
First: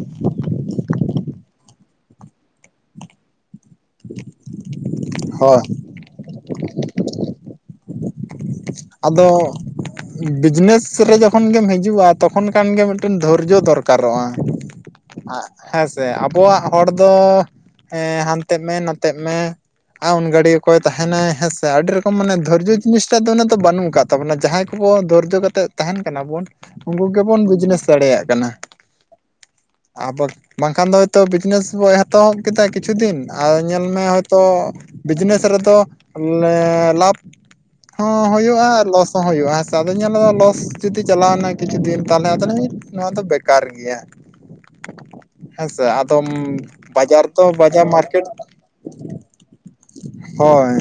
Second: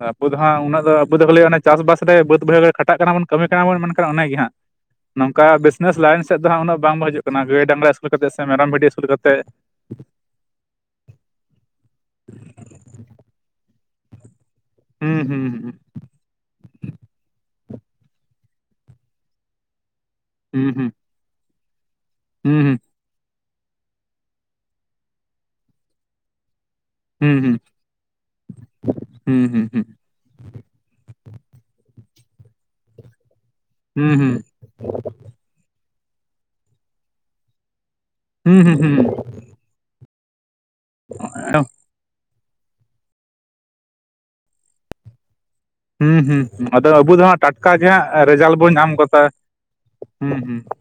ᱟᱵᱚ ᱫᱚ ᱦᱟᱸᱜ ᱩᱱᱟᱹᱜ ᱟᱵᱚ ᱫᱚ ᱠᱚ ᱠᱷᱟᱹᱞᱤ ᱚᱱᱮ ᱪᱟᱥ ᱵᱟᱥ ᱨᱮ ᱵᱟᱹᱫ ᱵᱟᱹᱭᱦᱟᱹᱲ ᱨᱮ ᱠᱷᱟᱴᱟᱜ ᱠᱟᱱᱟ ᱵᱚᱱ ᱠᱟᱹᱢᱤ ᱠᱟᱱᱟ ᱵᱚᱱ ᱢᱟᱱᱮ ᱚᱱᱟᱜᱮ ᱦᱟᱸᱜ ᱱᱚᱝᱠᱟ ᱦᱳᱭ ᱵᱤᱡᱽᱱᱮᱥ ᱞᱟᱭᱤᱱ ᱥᱮᱫ ᱫᱚ ᱦᱟᱸᱜ ᱩᱱᱟᱹᱜ ᱵᱟᱝᱵᱚᱱ ᱦᱤᱡᱩᱜ ᱠᱟᱱᱟ ᱜᱟᱹᱭ ᱰᱟᱝᱨᱟ ᱟᱹᱥᱩᱞ ᱠᱟᱛᱮᱫ ᱥᱮ ᱢᱮᱨᱚᱢ ᱵᱷᱤᱰᱤ ᱟᱹᱥᱩᱞ ᱟᱫᱚ ᱠᱟᱛᱮᱫ ᱵᱤᱡᱽᱱᱮᱥ ᱨᱮ ᱡᱚᱠᱷᱚᱱ ᱜᱮᱢ ᱦᱤᱡᱩᱜᱼᱟ ᱛᱚᱠᱷᱚᱱ ᱠᱷᱟᱱᱜᱮ ᱢᱤᱫᱴᱮᱱ ᱫᱷᱳᱨᱡᱚ ᱫᱚᱨᱠᱟᱨᱚᱜᱼᱟ ᱦᱩᱸ ᱦᱩᱸ ᱟᱜ ᱦᱮᱸ ᱥᱮ ᱟᱵᱚᱣᱟᱜ ᱦᱚᱲ ᱫᱚ ᱮᱸ ᱦᱟᱱᱛᱮᱜ ᱢᱮ ᱱᱟᱛᱮᱜ ᱢᱮ ᱟᱨ ᱩᱱ ᱜᱷᱟᱹᱲᱤᱠ ᱦᱩᱸ ᱚᱠᱚᱭ ᱦᱩᱸ ᱛᱟᱦᱮᱱᱟᱭ ᱦᱮᱸᱥᱮ ᱟᱹᱰᱤ ᱨᱚᱠᱚᱢ ᱢᱟᱱᱮ ᱫᱷᱳᱨᱡᱚ ᱦᱩᱸ ᱡᱤᱱᱤᱥ ᱴᱟᱜ ᱫᱚ ᱩᱱᱟᱹᱜ ᱫᱚ ᱵᱟᱹᱱᱩᱜ ᱠᱟᱫ ᱛᱟᱵᱚᱱᱟ ᱡᱟᱦᱟᱸᱭ ᱠᱚ‌ᱠᱚ ᱫᱷᱳᱨᱡᱚ ᱠᱟᱛᱮᱫ ᱛᱟᱦᱮᱱ ᱠᱟᱱᱟ ᱵᱚᱱ ᱩᱱᱠᱩ ᱦᱩᱸ ᱜᱮᱵᱚᱱ ᱦᱩᱸ ᱵᱤᱡᱽᱱᱮᱥ ᱫᱟᱲᱮᱭᱟᱜ ᱠᱟᱱᱟ ᱦᱩᱸ ᱦᱩᱸ ᱦᱩᱸ ᱾ ᱟᱨ ᱵᱟᱼᱼ ᱵᱟᱝᱠᱷᱟᱱ ᱫᱚ ᱦᱚᱭᱛᱳ ᱵᱤᱡᱽᱱᱮᱥ ᱮᱛᱚᱦᱚᱵ ᱠᱮᱫᱟ ᱠᱤᱪᱷᱩ ᱫᱤᱱ ᱟᱨ ᱧᱮᱞᱢᱮ ᱦᱩᱸ ᱦᱩᱸ ᱦᱚᱭᱛᱚ ᱦᱩᱸ ᱵᱤᱡᱽᱱᱮᱥ ᱨᱮᱫᱚ ᱮᱸ ᱞᱟᱵᱷ ᱦᱚᱸ ᱦᱩᱸ ᱦᱳᱭᱳᱜᱼᱟ ᱦᱩᱸ ᱟᱨ ᱦᱩᱸ ᱞᱚᱥ ᱦᱚᱸ ᱦᱭᱳᱜᱼᱟ ᱦᱮᱥᱮ ᱟᱫᱚ ᱧᱮᱞᱢᱮ ᱞᱚᱥ ᱡᱩᱫᱤ ᱪᱟᱞᱟᱣ ᱮᱱᱟ ᱠᱤᱪᱷᱩ ᱫᱤᱱ ᱛᱟᱞᱼ ᱟᱫᱚᱢ ᱞᱮᱭᱟ ᱱᱚᱣᱟ ᱫᱚ ᱵᱮᱠᱟᱨ ᱜᱮᱭᱟ ᱦᱮᱸᱥᱮ ᱟᱫᱚ ᱦᱩᱸ ᱦᱩᱸ ᱟᱫᱚ ᱟᱵᱚ ᱫᱚ ᱵᱟᱡᱟᱨ ᱦᱟᱸᱜ ᱴᱟᱴᱠᱟ ᱵᱟᱡᱟᱨ ᱜᱮ ᱦᱟᱸᱜ ᱢᱟᱨᱠᱮᱴ ᱨᱮᱡᱟᱞᱴ ᱵᱚᱱ ᱧᱟᱢ ᱜᱚᱫᱟ ᱦᱩᱸ ᱦᱩᱸ ᱦᱳᱭ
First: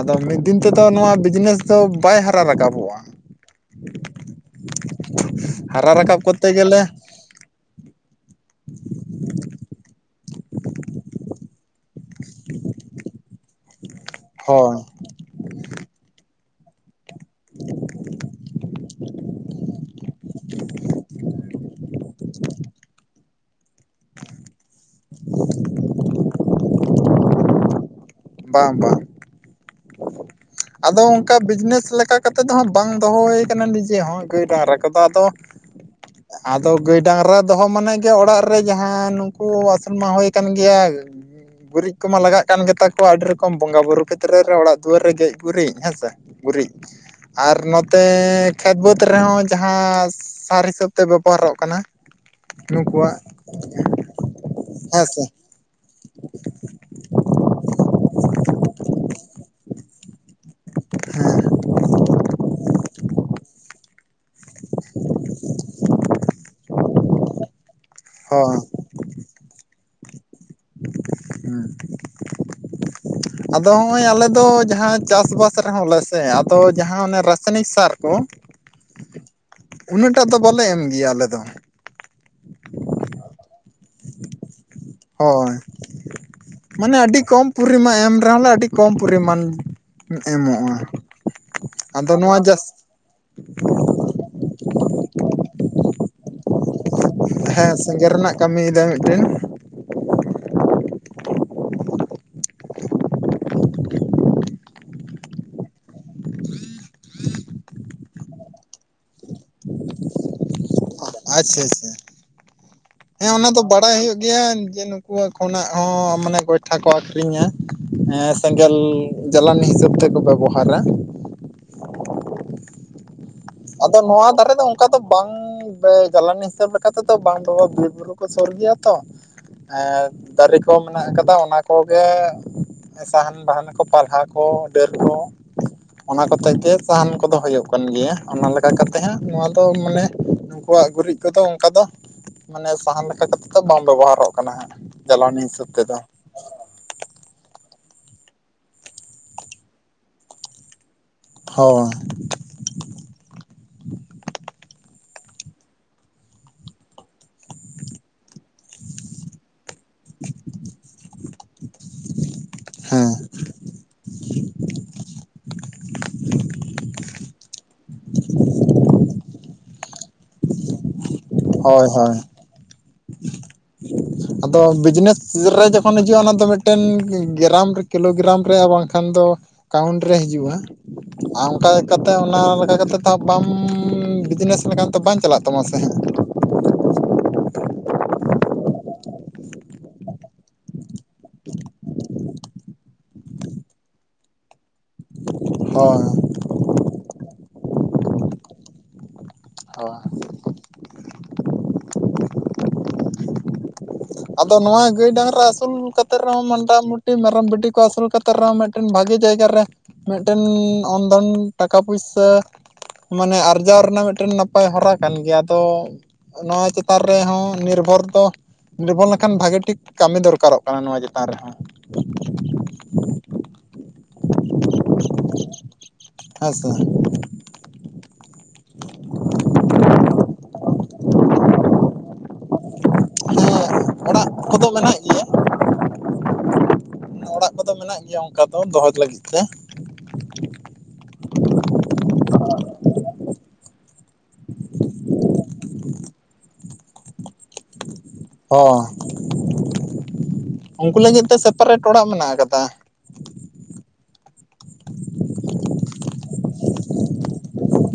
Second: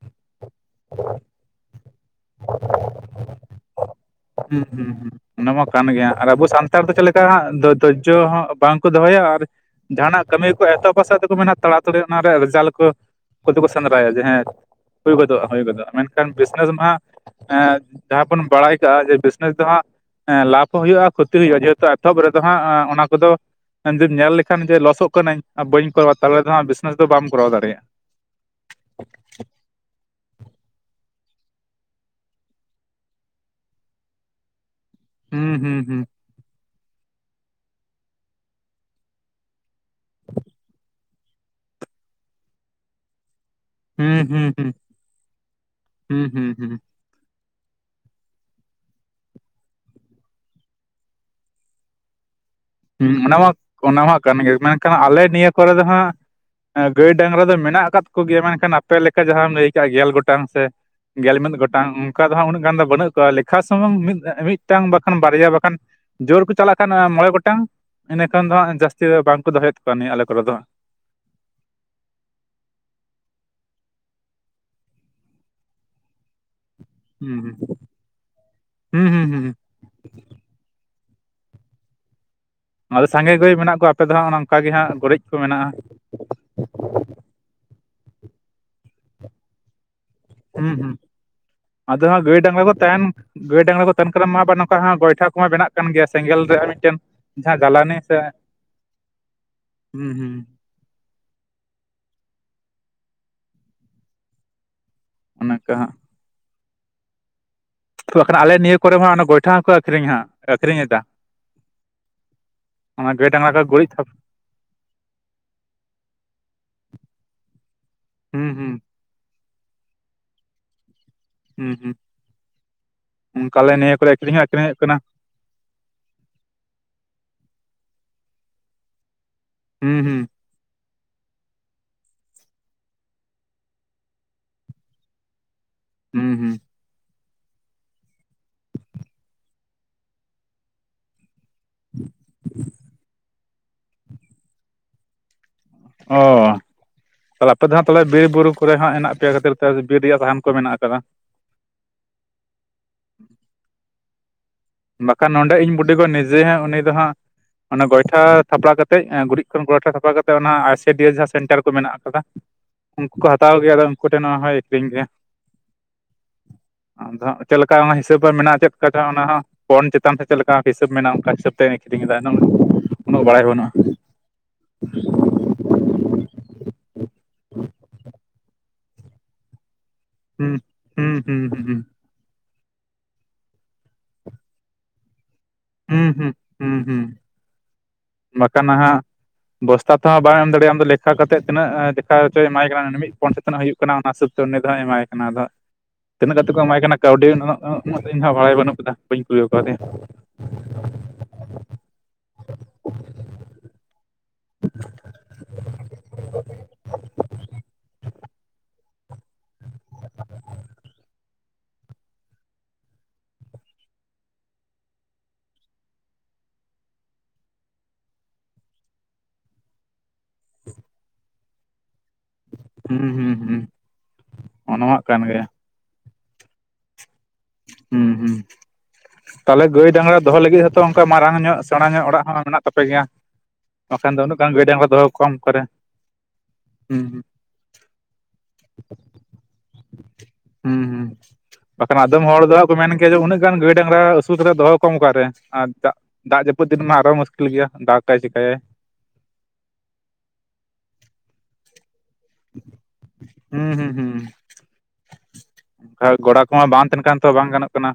ᱟᱫᱚ ᱢᱤᱫ ᱫᱤᱱ ᱛᱮᱫᱚ ᱱᱚᱣᱟ ᱵᱤᱡᱽᱱᱮᱥ ᱫᱚ ᱵᱟᱭ ᱦᱟᱨᱟ ᱨᱟᱠᱟᱵᱚᱜᱼᱟ ᱦᱩᱸ ᱦᱩᱸ ᱦᱩᱸ ᱾ ᱚᱱᱟᱢᱟ ᱠᱟᱱ ᱦᱟᱨᱟ ᱜᱮᱭᱟ ᱨᱟᱠᱟᱵ ᱟᱨ ᱟᱵᱚ ᱠᱚᱨᱛᱮ ᱥᱟᱱᱛᱟᱲ ᱫᱚ ᱜᱮᱞᱮ ᱛᱟᱞ ᱚᱱᱠᱟ ᱦᱟᱸᱜ ᱫᱷᱚᱨᱡᱚ ᱦᱚᱸ ᱵᱟᱝ ᱠᱚ ᱫᱚᱦᱚᱭᱟ ᱟᱨ ᱡᱟᱦᱟᱱᱟᱜ ᱠᱟᱹᱢᱤ ᱠᱚ ᱮᱛᱚᱦᱚᱵᱟ ᱥᱮ ᱛᱮᱠᱚ ᱢᱮᱱᱟ ᱛᱟᱲᱟ ᱛᱚ ᱚᱱᱟ ᱨᱮᱭᱟᱜ ᱨᱮᱡᱟᱞᱴ ᱠᱚ ᱩᱱᱠᱩ ᱫᱚᱠᱚ ᱥᱮᱸᱫᱽᱨᱟᱭᱟ ᱡᱮ ᱦᱮᱸ ᱦᱳᱭ ᱜᱚᱫᱚᱜᱼᱟ ᱦᱳᱭ ᱜᱚᱫᱚᱜᱼᱟ ᱢᱮᱱᱠᱷᱟᱱ ᱵᱤᱡᱽᱱᱮᱥ ᱢᱟ ᱮᱸ ᱡᱟᱦᱟᱸ ᱵᱚᱱ ᱵᱟᱲᱟᱭ ᱠᱟᱜᱼᱟ ᱡᱮ ᱵᱤᱡᱽᱱᱮᱥ ᱫᱚ ᱦᱟᱸᱜ ᱞᱟᱵᱷ ᱦᱚᱸ ᱦᱩᱭᱩᱜᱼᱟ ᱠᱷᱚᱛᱤ ᱦᱩᱭᱩᱜᱼᱟ ᱡᱮᱦᱮᱛᱩ ᱮᱛᱚᱦᱚᱵ ᱨᱮᱫᱚ ᱦᱟᱸᱜ ᱚᱱᱟ ᱠᱚᱫᱚ ᱧᱮᱞ ᱞᱮᱠᱷᱟᱱ ᱡᱮ ᱞᱚᱥᱚᱜ ᱠᱟᱹᱱᱟᱹᱧ ᱵᱟᱹᱧ ᱠᱚᱨᱟᱣᱟ ᱛᱟᱦᱚᱞᱮ ᱫᱚ ᱦᱟᱸᱜ ᱰᱮᱥᱼ ᱚᱱᱟ ᱫᱚ ᱵᱟᱢ ᱠᱚᱨᱟᱣ ᱫᱟᱲᱮᱭᱟᱜᱼᱟ ᱵᱟᱝ ᱵᱟᱝ ᱟᱫᱚ ᱚᱱᱠᱟ ᱵᱤᱡᱽᱱᱮᱥ ᱞᱮᱠᱟ ᱠᱟᱛᱮᱜ ᱫᱚ ᱦᱟᱸᱜ ᱵᱟᱝ ᱫᱚᱦᱚ ᱦᱩᱭ ᱠᱟᱱᱟ ᱱᱤᱡᱮ ᱦᱚᱸ ᱜᱟᱹᱭ ᱵᱟᱝᱨᱟ ᱠᱚᱫᱚ ᱱᱤᱛᱚᱜ ᱫᱚ ᱟᱫᱚ ᱦᱩᱸ ᱦᱩᱸ ᱦᱩᱸ ᱟᱫᱚ ᱜᱟᱹᱭ ᱰᱟᱝᱨᱟ ᱫᱚᱦᱚ ᱢᱟᱱᱮ ᱜᱮ ᱚᱲᱟᱜ ᱨᱮ ᱡᱟᱦᱟᱸ ᱱᱩᱠᱩ ᱢᱟ ᱦᱩᱭ ᱠᱟᱱ ᱜᱮᱭᱟ ᱜᱩᱨᱤᱡ ᱠᱚᱢᱟ ᱞᱟᱜᱟᱜ ᱠᱟᱱ ᱜᱮᱛᱟ ᱠᱚᱣᱟ ᱟᱹᱰᱤ ᱨᱚᱠᱚᱢ ᱠᱚᱢ ᱵᱚᱸᱜᱟ ᱵᱵᱩᱨᱩ ᱦᱩᱸ ᱠᱷᱮᱛᱨᱮ ᱦᱩᱸ ᱨᱮ ᱦᱩᱸ ᱚᱲᱟᱜ ᱫᱩᱣᱟᱹᱨ ᱨᱮ ᱜᱮᱡ ᱜᱩᱨᱤᱡ ᱦᱮᱸ ᱥᱮ ᱦᱩᱸ ᱦᱩᱸ ᱜᱩᱨᱤᱡ ᱦᱩᱸ ᱟᱨ ᱱᱚᱛᱮ ᱠᱷᱮᱛ ᱵᱟᱹᱫᱽ ᱨᱮᱦᱚᱸ ᱡᱟᱦᱟᱸ ᱥᱟᱨ ᱦᱤᱥᱟᱹᱵ ᱛᱮ ᱵᱮᱵᱚᱦᱟᱨᱚᱜ ᱠᱟᱱᱟ᱾ ᱱᱩᱠᱩᱣᱟᱜ ᱦᱮᱸ ᱚᱱᱟ ᱢᱟ ᱚᱱᱟ ᱢᱟ ᱠᱟᱱ ᱜᱮᱭᱟ ᱢᱮᱱᱠᱷᱟᱱ ᱦᱮᱸ ᱥᱮ ᱟᱞᱮ ᱱᱤᱭᱟᱹ ᱠᱚᱨᱮ ᱫᱚ ᱦᱟᱸᱜ ᱜᱟᱹᱭ ᱰᱟᱝᱨᱟ ᱫᱚ ᱢᱮᱱᱟᱜ ᱟᱠᱟᱫ ᱠᱚᱜᱮᱭᱟ ᱢᱮᱱᱠᱷᱟᱱ ᱟᱯᱮ ᱞᱮᱠᱟ ᱡᱟᱦᱟᱸᱢ ᱞᱟᱹᱭ ᱠᱟᱜᱼᱟ ᱜᱮᱞ ᱜᱚᱴᱟᱝ ᱥᱮ ᱜᱮᱞ ᱦᱮᱸ ᱢᱤᱫ ᱜᱚᱴᱟᱝ ᱚᱱᱠᱟ ᱫᱚ ᱦᱟᱜ ᱩᱱᱟᱹᱜ ᱜᱟᱱ ᱫᱚ ᱵᱟᱹᱱᱩᱜ ᱠᱚᱣᱟ᱾ ᱞᱮᱠᱷᱟ ᱥᱩᱢᱩᱝ ᱢᱤᱫ ᱢᱤᱫᱴᱟᱝ ᱵᱟᱠᱷᱟᱱ ᱵᱟᱨᱭᱟ ᱵᱟᱠᱷᱟᱱ ᱡᱳᱨ ᱠᱚ ᱪᱟᱞᱟᱜ ᱠᱷᱟᱱ ᱢᱚᱬᱮ ᱜᱚᱴᱟᱝ ᱤᱱᱟ ᱠᱷᱟᱱ ᱫᱚ ᱦᱚᱸ ᱦᱟᱸᱜ ᱡᱟᱹᱥᱛᱤ ᱫᱚ ᱵᱟᱝᱠᱚ ᱫᱚᱦᱚᱭᱮᱫ ᱠᱚᱣᱟ ᱱᱤᱭᱟᱹ ᱟᱞᱮ ᱠᱚᱨᱮ ᱫᱚ ᱦᱟᱸᱜ᱾ ᱦᱮᱸ [unintelligible] ᱟᱫᱚ ᱦᱚᱸᱜᱼᱚᱭ ᱟᱞᱮ ᱫᱚ ᱡᱟᱦᱟᱸ ᱪᱟᱥᱼᱵᱟᱥ ᱨᱮᱦᱚᱸ ᱞᱮ ᱥᱮ ᱟᱫᱚ ᱡᱟᱦᱟᱸ ᱚᱱᱮ ᱦᱩᱸ ᱨᱟᱥᱟᱭᱱᱤᱠ ᱥᱟᱨ ᱠᱚ ᱦᱩᱸ ᱦᱩ ᱦᱩᱸ ᱩᱱᱟᱹᱜ ᱴᱟᱫᱚ ᱵᱟᱞᱮ ᱮᱢ ᱜᱮᱭᱟ ᱟᱞᱮ ᱫᱚ᱾ ᱚᱱᱟᱫᱚ ᱥᱟᱸᱜᱮ ᱜᱟᱹᱭ ᱢᱮᱱᱟᱜ ᱠᱚᱣᱟ ᱟᱯᱮ ᱫᱚ ᱦᱟᱸᱜ ᱚᱱ ᱚᱱᱠᱟᱜ ᱜᱮ ᱦᱟᱸᱜ ᱜᱩᱨᱤᱡ ᱠᱚ ᱦᱳᱭ ᱢᱮᱱᱟᱜᱼᱟ᱾ ᱢᱟᱱᱮ ᱟᱹᱰᱤ ᱠᱚᱢ ᱯᱚᱨᱤᱢᱟᱱ ᱮᱢ ᱨᱮᱦᱚᱸ ᱞᱮ ᱟᱹᱰᱤ ᱠᱚᱢ ᱯᱚᱨᱤᱢᱟᱱ ᱦᱩᱸ ᱮᱢᱚᱜᱼᱟ ᱦᱩᱸ ᱟᱫᱚ ᱦᱟᱸᱜ ᱜᱟᱹᱭ ᱱᱚᱣᱟ ᱡᱟᱥ ᱰᱟᱝᱨᱟ ᱠᱚ ᱛᱟᱦᱮᱱ ᱜᱟᱹᱭ ᱰᱟᱝᱨᱟ ᱠᱚ ᱛᱟᱦᱮᱱ ᱠᱟᱱᱟ ᱢᱟ ᱟᱵᱟᱨ ᱱᱚᱝᱠᱟ ᱜᱚᱭᱴᱷᱟ ᱠᱚᱢᱟ ᱵᱮᱱᱟᱜ ᱠᱟᱱ ᱜᱮᱭᱟ ᱥᱮᱸᱜᱮᱞ ᱨᱮᱭᱟᱜ ᱢᱤᱫᱴᱮᱱ ᱡᱟᱦᱟᱸ ᱦᱮᱸ ᱡᱟᱞᱟᱱᱤ ᱥᱮᱸᱜᱮᱞ ᱥᱮ ᱨᱮᱱᱟᱜ ᱠᱟᱹᱢᱤᱭᱮᱫᱟᱭ ᱢᱤᱫᱴᱮᱱ ᱦᱩᱸ ᱦᱩᱸ ᱚᱱᱠᱟ ᱦᱟᱜ [unintelligible] ᱟᱞᱮ ᱱᱤᱭᱟᱹ ᱠᱚᱨᱮ ᱦᱚᱸ ᱚᱱᱟ ᱜᱚᱭᱴᱷᱟ ᱦᱚᱸᱠᱚ ᱟᱹᱠᱷᱨᱤᱧ ᱦᱟᱜ ᱟᱠᱷᱨᱤᱧᱮᱫᱟ᱾ ᱟᱪᱪᱷᱟ ᱟᱪᱪᱷᱟ ᱜᱟᱹᱭ ᱦᱮᱸ ᱰᱟᱝᱨᱟ ᱚᱱᱟ ᱠᱚ ᱫᱚ ᱜᱩᱨᱤᱡ ᱵᱟᱲᱟᱭ ᱛᱷᱟᱯ ᱦᱩᱭᱩᱜ ᱜᱮᱭᱟ ᱡᱮ ᱩᱱᱠᱩ ᱠᱷᱚᱱᱟᱜ ᱦᱚᱸ ᱢᱟᱱᱮ ᱜᱚᱭᱴᱷᱟ ᱠᱚ ᱟᱹᱠᱷᱨᱤᱧᱟ ᱦᱮᱸ ᱦᱩᱸ ᱦᱩᱸ ᱥᱮᱸᱜᱮᱞ ᱡᱟᱞᱟᱱᱤ ᱦᱤᱥᱟᱹᱵ ᱛᱮᱠᱚ ᱵᱮᱵᱚᱦᱟᱨᱟ᱾ ᱦᱩᱸ ᱦᱩᱸ ᱚᱱᱠᱟ ᱟᱞᱮ ᱱᱤᱭᱟᱹ ᱟᱫᱚ ᱠᱚᱨᱮ ᱱᱚᱣᱟ ᱟᱹᱠᱷᱨᱤᱧ ᱦᱚᱸ ᱫᱷᱟᱨᱮ ᱫᱚ ᱟᱹᱠᱷᱨᱤᱧᱚᱜ ᱚᱱᱠᱟ ᱠᱟᱱᱟ ᱫᱚ ᱵᱟᱝ ᱛᱮ ᱡᱟᱞᱟᱱᱤ ᱦᱤᱥᱟᱹᱵ ᱞᱮᱠᱟ ᱛᱮᱫᱚ ᱵᱟᱝ ᱵᱮᱵᱚ ᱵᱤᱨ ᱵᱩᱨᱩ ᱠᱚ ᱥᱩᱨ ᱜᱮᱭᱟ ᱛᱚ ᱦᱩᱸ ᱟᱨ ᱦᱩᱸ ᱫᱟᱨᱮ ᱠᱚ ᱢᱮᱱᱟᱜ ᱟᱠᱟᱫᱟ ᱚᱱᱟ ᱠᱚᱜᱮ ᱥᱟᱦᱟᱱ ᱵᱟᱦᱟᱱ ᱱᱟᱠᱚ ᱯᱟᱞᱦᱟ ᱠᱚ ᱰᱟᱹᱨ ᱠᱚ ᱚᱱᱟ ᱦᱩᱸ ᱠᱚᱛᱮ ᱦᱩᱸ ᱜᱮ ᱥᱟᱦᱟᱱ ᱠᱚᱫᱚ ᱦᱩᱭᱩᱜ ᱠᱟᱱ ᱜᱮᱭᱟ᱾ ᱚᱱᱟ ᱞᱮᱠᱟ ᱠᱟᱛᱮ ᱦᱟᱸᱜ ᱱᱚᱣᱟ ᱫᱚ ᱢᱟᱱᱮ ᱩᱱᱩᱠᱩᱣᱟᱜ ᱜᱩᱨᱤᱡ ᱠᱚᱫᱚ ᱚᱱᱠᱟ ᱫᱚ ᱢᱟᱱᱮ ᱥᱟᱦᱟᱱ ᱞᱮᱠᱟ ᱠᱟᱛᱮ ᱫᱚ ᱵᱟᱢ ᱵᱮᱵᱚᱦᱟᱨᱚᱜ ᱠᱟᱱᱟ ᱦᱟᱸᱜ ᱡᱟᱞᱟᱱᱤ ᱦᱤᱥᱟᱹᱵ ᱛᱮᱫᱚ ᱦᱩ ᱛᱟᱦᱚᱞᱮ ᱟᱯᱮ ᱫᱚ ᱦᱟᱸᱜ ᱯᱟᱞᱮ ᱵᱤᱨ ᱵᱩᱨᱩ ᱠᱚᱨᱮ ᱦᱚᱸ ᱦᱮᱱᱟᱜ ᱯᱮᱭᱟ ᱠᱷᱟᱹᱛᱤᱨ ᱛᱮ ᱵᱤᱨ ᱨᱮᱭᱟᱜ ᱥᱟᱦᱟᱱ ᱠᱚ ᱢᱮᱱᱟᱜ ᱟᱠᱟᱫᱟ? ᱦᱚᱭ ᱵᱟᱠᱷᱟᱱ ᱱᱚᱰᱮ ᱤᱧ ᱵᱩᱰᱤᱜᱚ ᱱᱤᱡᱮ ᱩᱱᱤ ᱫᱚ ᱦᱟᱸᱜ ᱚᱱᱮ ᱜᱚᱭᱴᱟ ᱛᱷᱟᱯᱲᱟ ᱠᱟᱛᱮᱜ ᱜᱩᱨᱤᱡ ᱜᱳᱭᱴᱷᱟ ᱥᱟᱯᱷᱟ ᱠᱟᱛᱮ ᱚᱱᱟ ᱟᱭᱥᱤᱰᱤᱭᱮᱥ ᱥᱮᱱᱴᱟᱨ ᱠᱚ ᱢᱮᱱᱟᱜ ᱟᱠᱟᱫᱟ ᱦᱮᱸ ᱩᱱᱠᱩ ᱦᱟᱛᱟᱣ ᱜᱮᱭᱟ ᱟᱫᱚ ᱩᱱᱠᱩ ᱴᱷᱮᱱ ᱱᱚᱣᱟ ᱦᱚᱸᱭ ᱟᱹᱠᱷᱨᱤᱧ ᱜᱮᱭᱟ᱾ ᱟᱫᱚ ᱪᱮᱫ ᱞᱮᱠᱟ ᱚᱱᱟ ᱦᱤᱥᱟᱹᱵ ᱟᱜ ᱢᱮᱱᱟᱜᱼᱟ ᱪᱮᱫᱠᱟ ᱪᱚ ᱚᱱᱟ ᱦᱚᱸ ᱯᱚᱱ ᱪᱮᱛᱟᱱ ᱛᱮ ᱪᱮᱫ ᱞᱮᱠᱟ ᱦᱤᱥᱟᱹᱵ ᱢᱮᱱᱟᱜᱼᱟ ᱚᱱᱠᱟ ᱦᱤᱥᱟᱹᱵ ᱛᱮᱧ ᱦᱳᱭ ᱟᱹᱠᱷᱨᱤᱧ ᱮᱫᱟ ᱦᱳᱭ ᱩᱱᱟᱹᱜ ᱵᱟᱲᱟᱭ ᱵᱟᱹᱱᱩᱜᱼᱟ᱾ ᱟᱫᱚ ᱵᱤᱡᱽᱱᱮᱥ ᱨᱮ ᱡᱚᱠᱷᱚᱱ ᱦᱤᱡᱩᱜᱼᱟ ᱚᱱᱟ ᱫᱚ ᱢᱤᱫᱴᱮᱱ ᱜᱨᱟᱢ ᱨᱮ ᱠᱤᱞᱳᱜᱨᱟᱢ ᱨᱮ ᱵᱟᱝᱠᱷᱟᱱ ᱫᱚ ᱠᱟᱣᱩᱱᱴ ᱨᱮ ᱦᱤᱡᱩᱜᱼᱟ ᱦᱩᱸ ᱦᱩᱸ ᱦᱩᱸ ᱟᱨ ᱚᱱᱠᱟ ᱦᱩᱸ ᱞᱮᱠᱟᱛᱮ ᱚᱱᱟ ᱞᱮᱠᱟᱛ ᱛᱚ ᱵᱟᱢ ᱵᱤᱡᱽᱱᱮᱥ ᱞᱮᱠᱟᱱ ᱛᱚ ᱵᱟᱝ ᱪᱟᱞᱟᱜ ᱛᱟᱢᱟ ᱥᱮ᱾ ᱦᱟᱸᱜ ᱦᱩᱸ- ᱦᱩᱸ - ᱦᱩᱸ - ᱦᱩᱸ ᱵᱟᱠᱷᱟᱱ ᱱᱟᱦᱟᱜ ᱵᱚᱥᱛᱟ ᱛᱮᱦᱚᱸ ᱵᱟᱢ ᱮᱢ ᱫᱟᱲᱮᱭᱟᱜᱼᱟ ᱟᱢ ᱞᱮᱠᱷᱟ ᱠᱟᱛᱮ ᱛᱤᱱᱟᱹᱜ ᱫᱮᱠᱷᱟᱪᱚᱭ ᱮᱢᱟᱭ ᱠᱟᱱᱟ ᱢᱤᱫ ᱯᱚᱱ ᱥᱮᱛᱤᱱᱟᱜ ᱦᱩᱭᱩᱜ ᱠᱟᱱᱟ ᱚᱱᱟ ᱦᱤᱥᱟᱵ ᱛᱚ ᱩᱱᱤᱫᱚᱭ ᱮᱢᱟᱭ ᱠᱟᱱᱟ ᱫᱚ ᱦᱟᱸᱜ᱾ ᱦᱳᱭ, ᱛᱤᱱᱟᱹᱜ ᱠᱟᱛᱮᱜ ᱠᱚ ᱮᱢᱟᱭ ᱠᱟᱱᱟ ᱠᱟᱹᱣᱰᱤ ᱩᱱᱟᱹᱜ ᱫᱚ ᱤᱧ ᱦᱚᱸ ᱵᱷᱟᱲᱟᱭ ᱵᱟᱹᱱᱩᱜ ᱠᱟᱫᱟ ᱵᱟᱹᱧ ᱠᱩᱞᱤ ᱠᱟᱣᱫᱮᱭᱟ᱾ ᱦᱳᱭ ᱟᱫᱚ ᱱᱚᱣᱟ ᱜᱟᱹᱭ ᱰᱟᱝᱨᱟ ᱟᱹᱥᱩᱞ ᱱᱚᱣᱟ ᱜᱟᱹᱭ ᱵᱟᱝᱨᱜᱟ ᱟᱥᱩᱞ ᱠᱟᱛᱮᱫ ᱨᱮᱦᱚᱸ ᱢᱟᱱᱴᱟᱢᱚᱴᱤ ᱢᱮᱨᱚᱢ ᱵᱷᱤᱴᱤ ᱠᱚ ᱟᱹᱥᱩᱞ ᱠᱟᱛᱮᱫ ᱨᱮᱦᱚᱸ ᱢᱤᱫᱴᱮᱱ, ᱢᱤᱫᱴᱮᱱ ᱵᱷᱟᱜᱮ ᱡᱟᱭᱜᱟ ᱨᱮ ᱢᱤᱫᱴᱮᱱ ᱚᱱᱫᱷᱚᱱ ᱴᱟᱠᱟ ᱯᱩᱭᱥᱟᱹ᱾ ᱢᱟᱱᱮ ᱟᱨᱡᱟᱣ ᱨᱮᱱᱟᱜ ᱢᱤᱫᱴᱮᱱ ᱱᱟᱯᱟᱭ ᱦᱚᱨᱟ ᱠᱟᱱ ᱜᱮᱭᱟ ᱟᱫᱚ, ᱱᱚᱣᱟ ᱪᱮᱛᱟᱱ ᱨᱮᱦᱚᱸ ᱱᱤᱨᱵᱷᱚᱨ ᱫᱚ, ᱞᱚᱵᱚᱱ ᱞᱮᱠᱷᱟᱱ ᱵᱷᱟᱜᱤ ᱴᱷᱤᱠ ᱠᱟᱹᱢᱤ ᱫᱚᱨᱠᱟᱨᱚᱜ ᱠᱟᱱᱟ ᱱᱚᱣᱟ ᱪᱮᱛᱟᱱ ᱨᱮᱦᱚᱸ᱾ ᱦᱩᱸ ᱦᱩᱸ ᱦᱩᱸ ᱚᱱᱟᱢᱟᱜ ᱠᱟᱱ ᱜᱮ᱾ ᱦᱮᱸ ᱥᱮ, ᱦᱩᱸ ᱦᱩᱸ᱾ ᱛᱟᱦᱚᱞᱮ ᱜᱟᱹᱭ ᱰᱟᱝᱨᱟ ᱫᱚᱦᱚ ᱞᱟᱹᱜᱤᱫ ᱦᱚᱸᱛᱚ ᱚᱱᱠᱟ ᱢᱟᱨᱟᱝ ᱧᱚᱜ ᱥᱮᱬᱟ ᱧᱚᱜ ᱚᱲᱟᱜ ᱦᱚᱸ ᱢᱮᱱᱟᱜ ᱛᱟᱯᱮ ᱜᱮᱭᱟ᱾ ᱵᱟᱠᱷᱟᱱ ᱫᱚ ᱚᱲᱟᱜ ᱩᱱᱟᱹᱜ ᱜᱟᱱ ᱜᱟᱹᱭ ᱠᱚᱫᱚ ᱰᱟᱝᱜᱨᱟ ᱢᱮᱱᱟᱜ ᱫᱚᱦᱚ ᱜᱮᱭᱟ ᱠᱚᱣᱟᱢ ᱚᱠᱟᱨᱮ, ᱦᱩᱸ ᱦᱩᱸ ᱚᱲᱟᱜ ᱠᱚᱫᱚ ᱢᱮᱱᱟᱜ ᱜᱮᱭᱟ ᱚᱱᱠᱟ ᱫᱚ ᱫᱚᱦᱚ ᱞᱟᱹᱜᱤᱫ ᱛᱮ, ᱦᱩᱸ ᱦᱩᱸ ᱵᱟᱠᱷᱟᱱ, ᱮᱫᱚᱢ ᱦᱚᱲ ᱫᱚ ᱦᱟᱹᱬᱜ ᱠᱮᱭᱟ ᱡᱮ ᱩᱱᱟᱹᱜ, [unintelligible] ᱜᱟᱹᱭ ᱰᱟᱝᱨᱟ ᱟᱹᱥᱩᱞ ᱠᱟᱛᱮᱫ ᱫᱚᱦᱚ ᱠᱚᱣᱟᱢ ᱚᱠᱟᱨᱮ ᱟᱨ ᱫᱟᱜᱽ ᱫᱟᱜᱽ ᱡᱟᱹᱯᱩᱫ ᱫᱤᱱ ᱢᱟ ᱟᱨᱚ ᱢᱩᱥᱠᱤᱞ ᱜᱮᱭᱟ ᱫᱟᱜᱽ, ᱦᱚᱸ ᱩᱱᱠᱩ ᱞᱟᱹᱜᱤᱫ ᱛᱮ ᱥᱮᱯᱟᱨᱮᱴ ᱚᱲᱟᱜ ᱢᱮᱱᱟᱜ ᱟᱠᱟᱫᱟ᱾ ᱦᱩᱸ ᱦᱩᱸ ᱦᱩᱸ ᱜᱚᱲᱟ ᱠᱚᱢᱟ ᱵᱟᱝ ᱛᱟᱦᱮᱱ ᱠᱷᱟᱱ ᱛᱚ ᱵᱟᱝ ᱜᱟᱱᱚᱜ ᱠᱟᱱᱟ᱾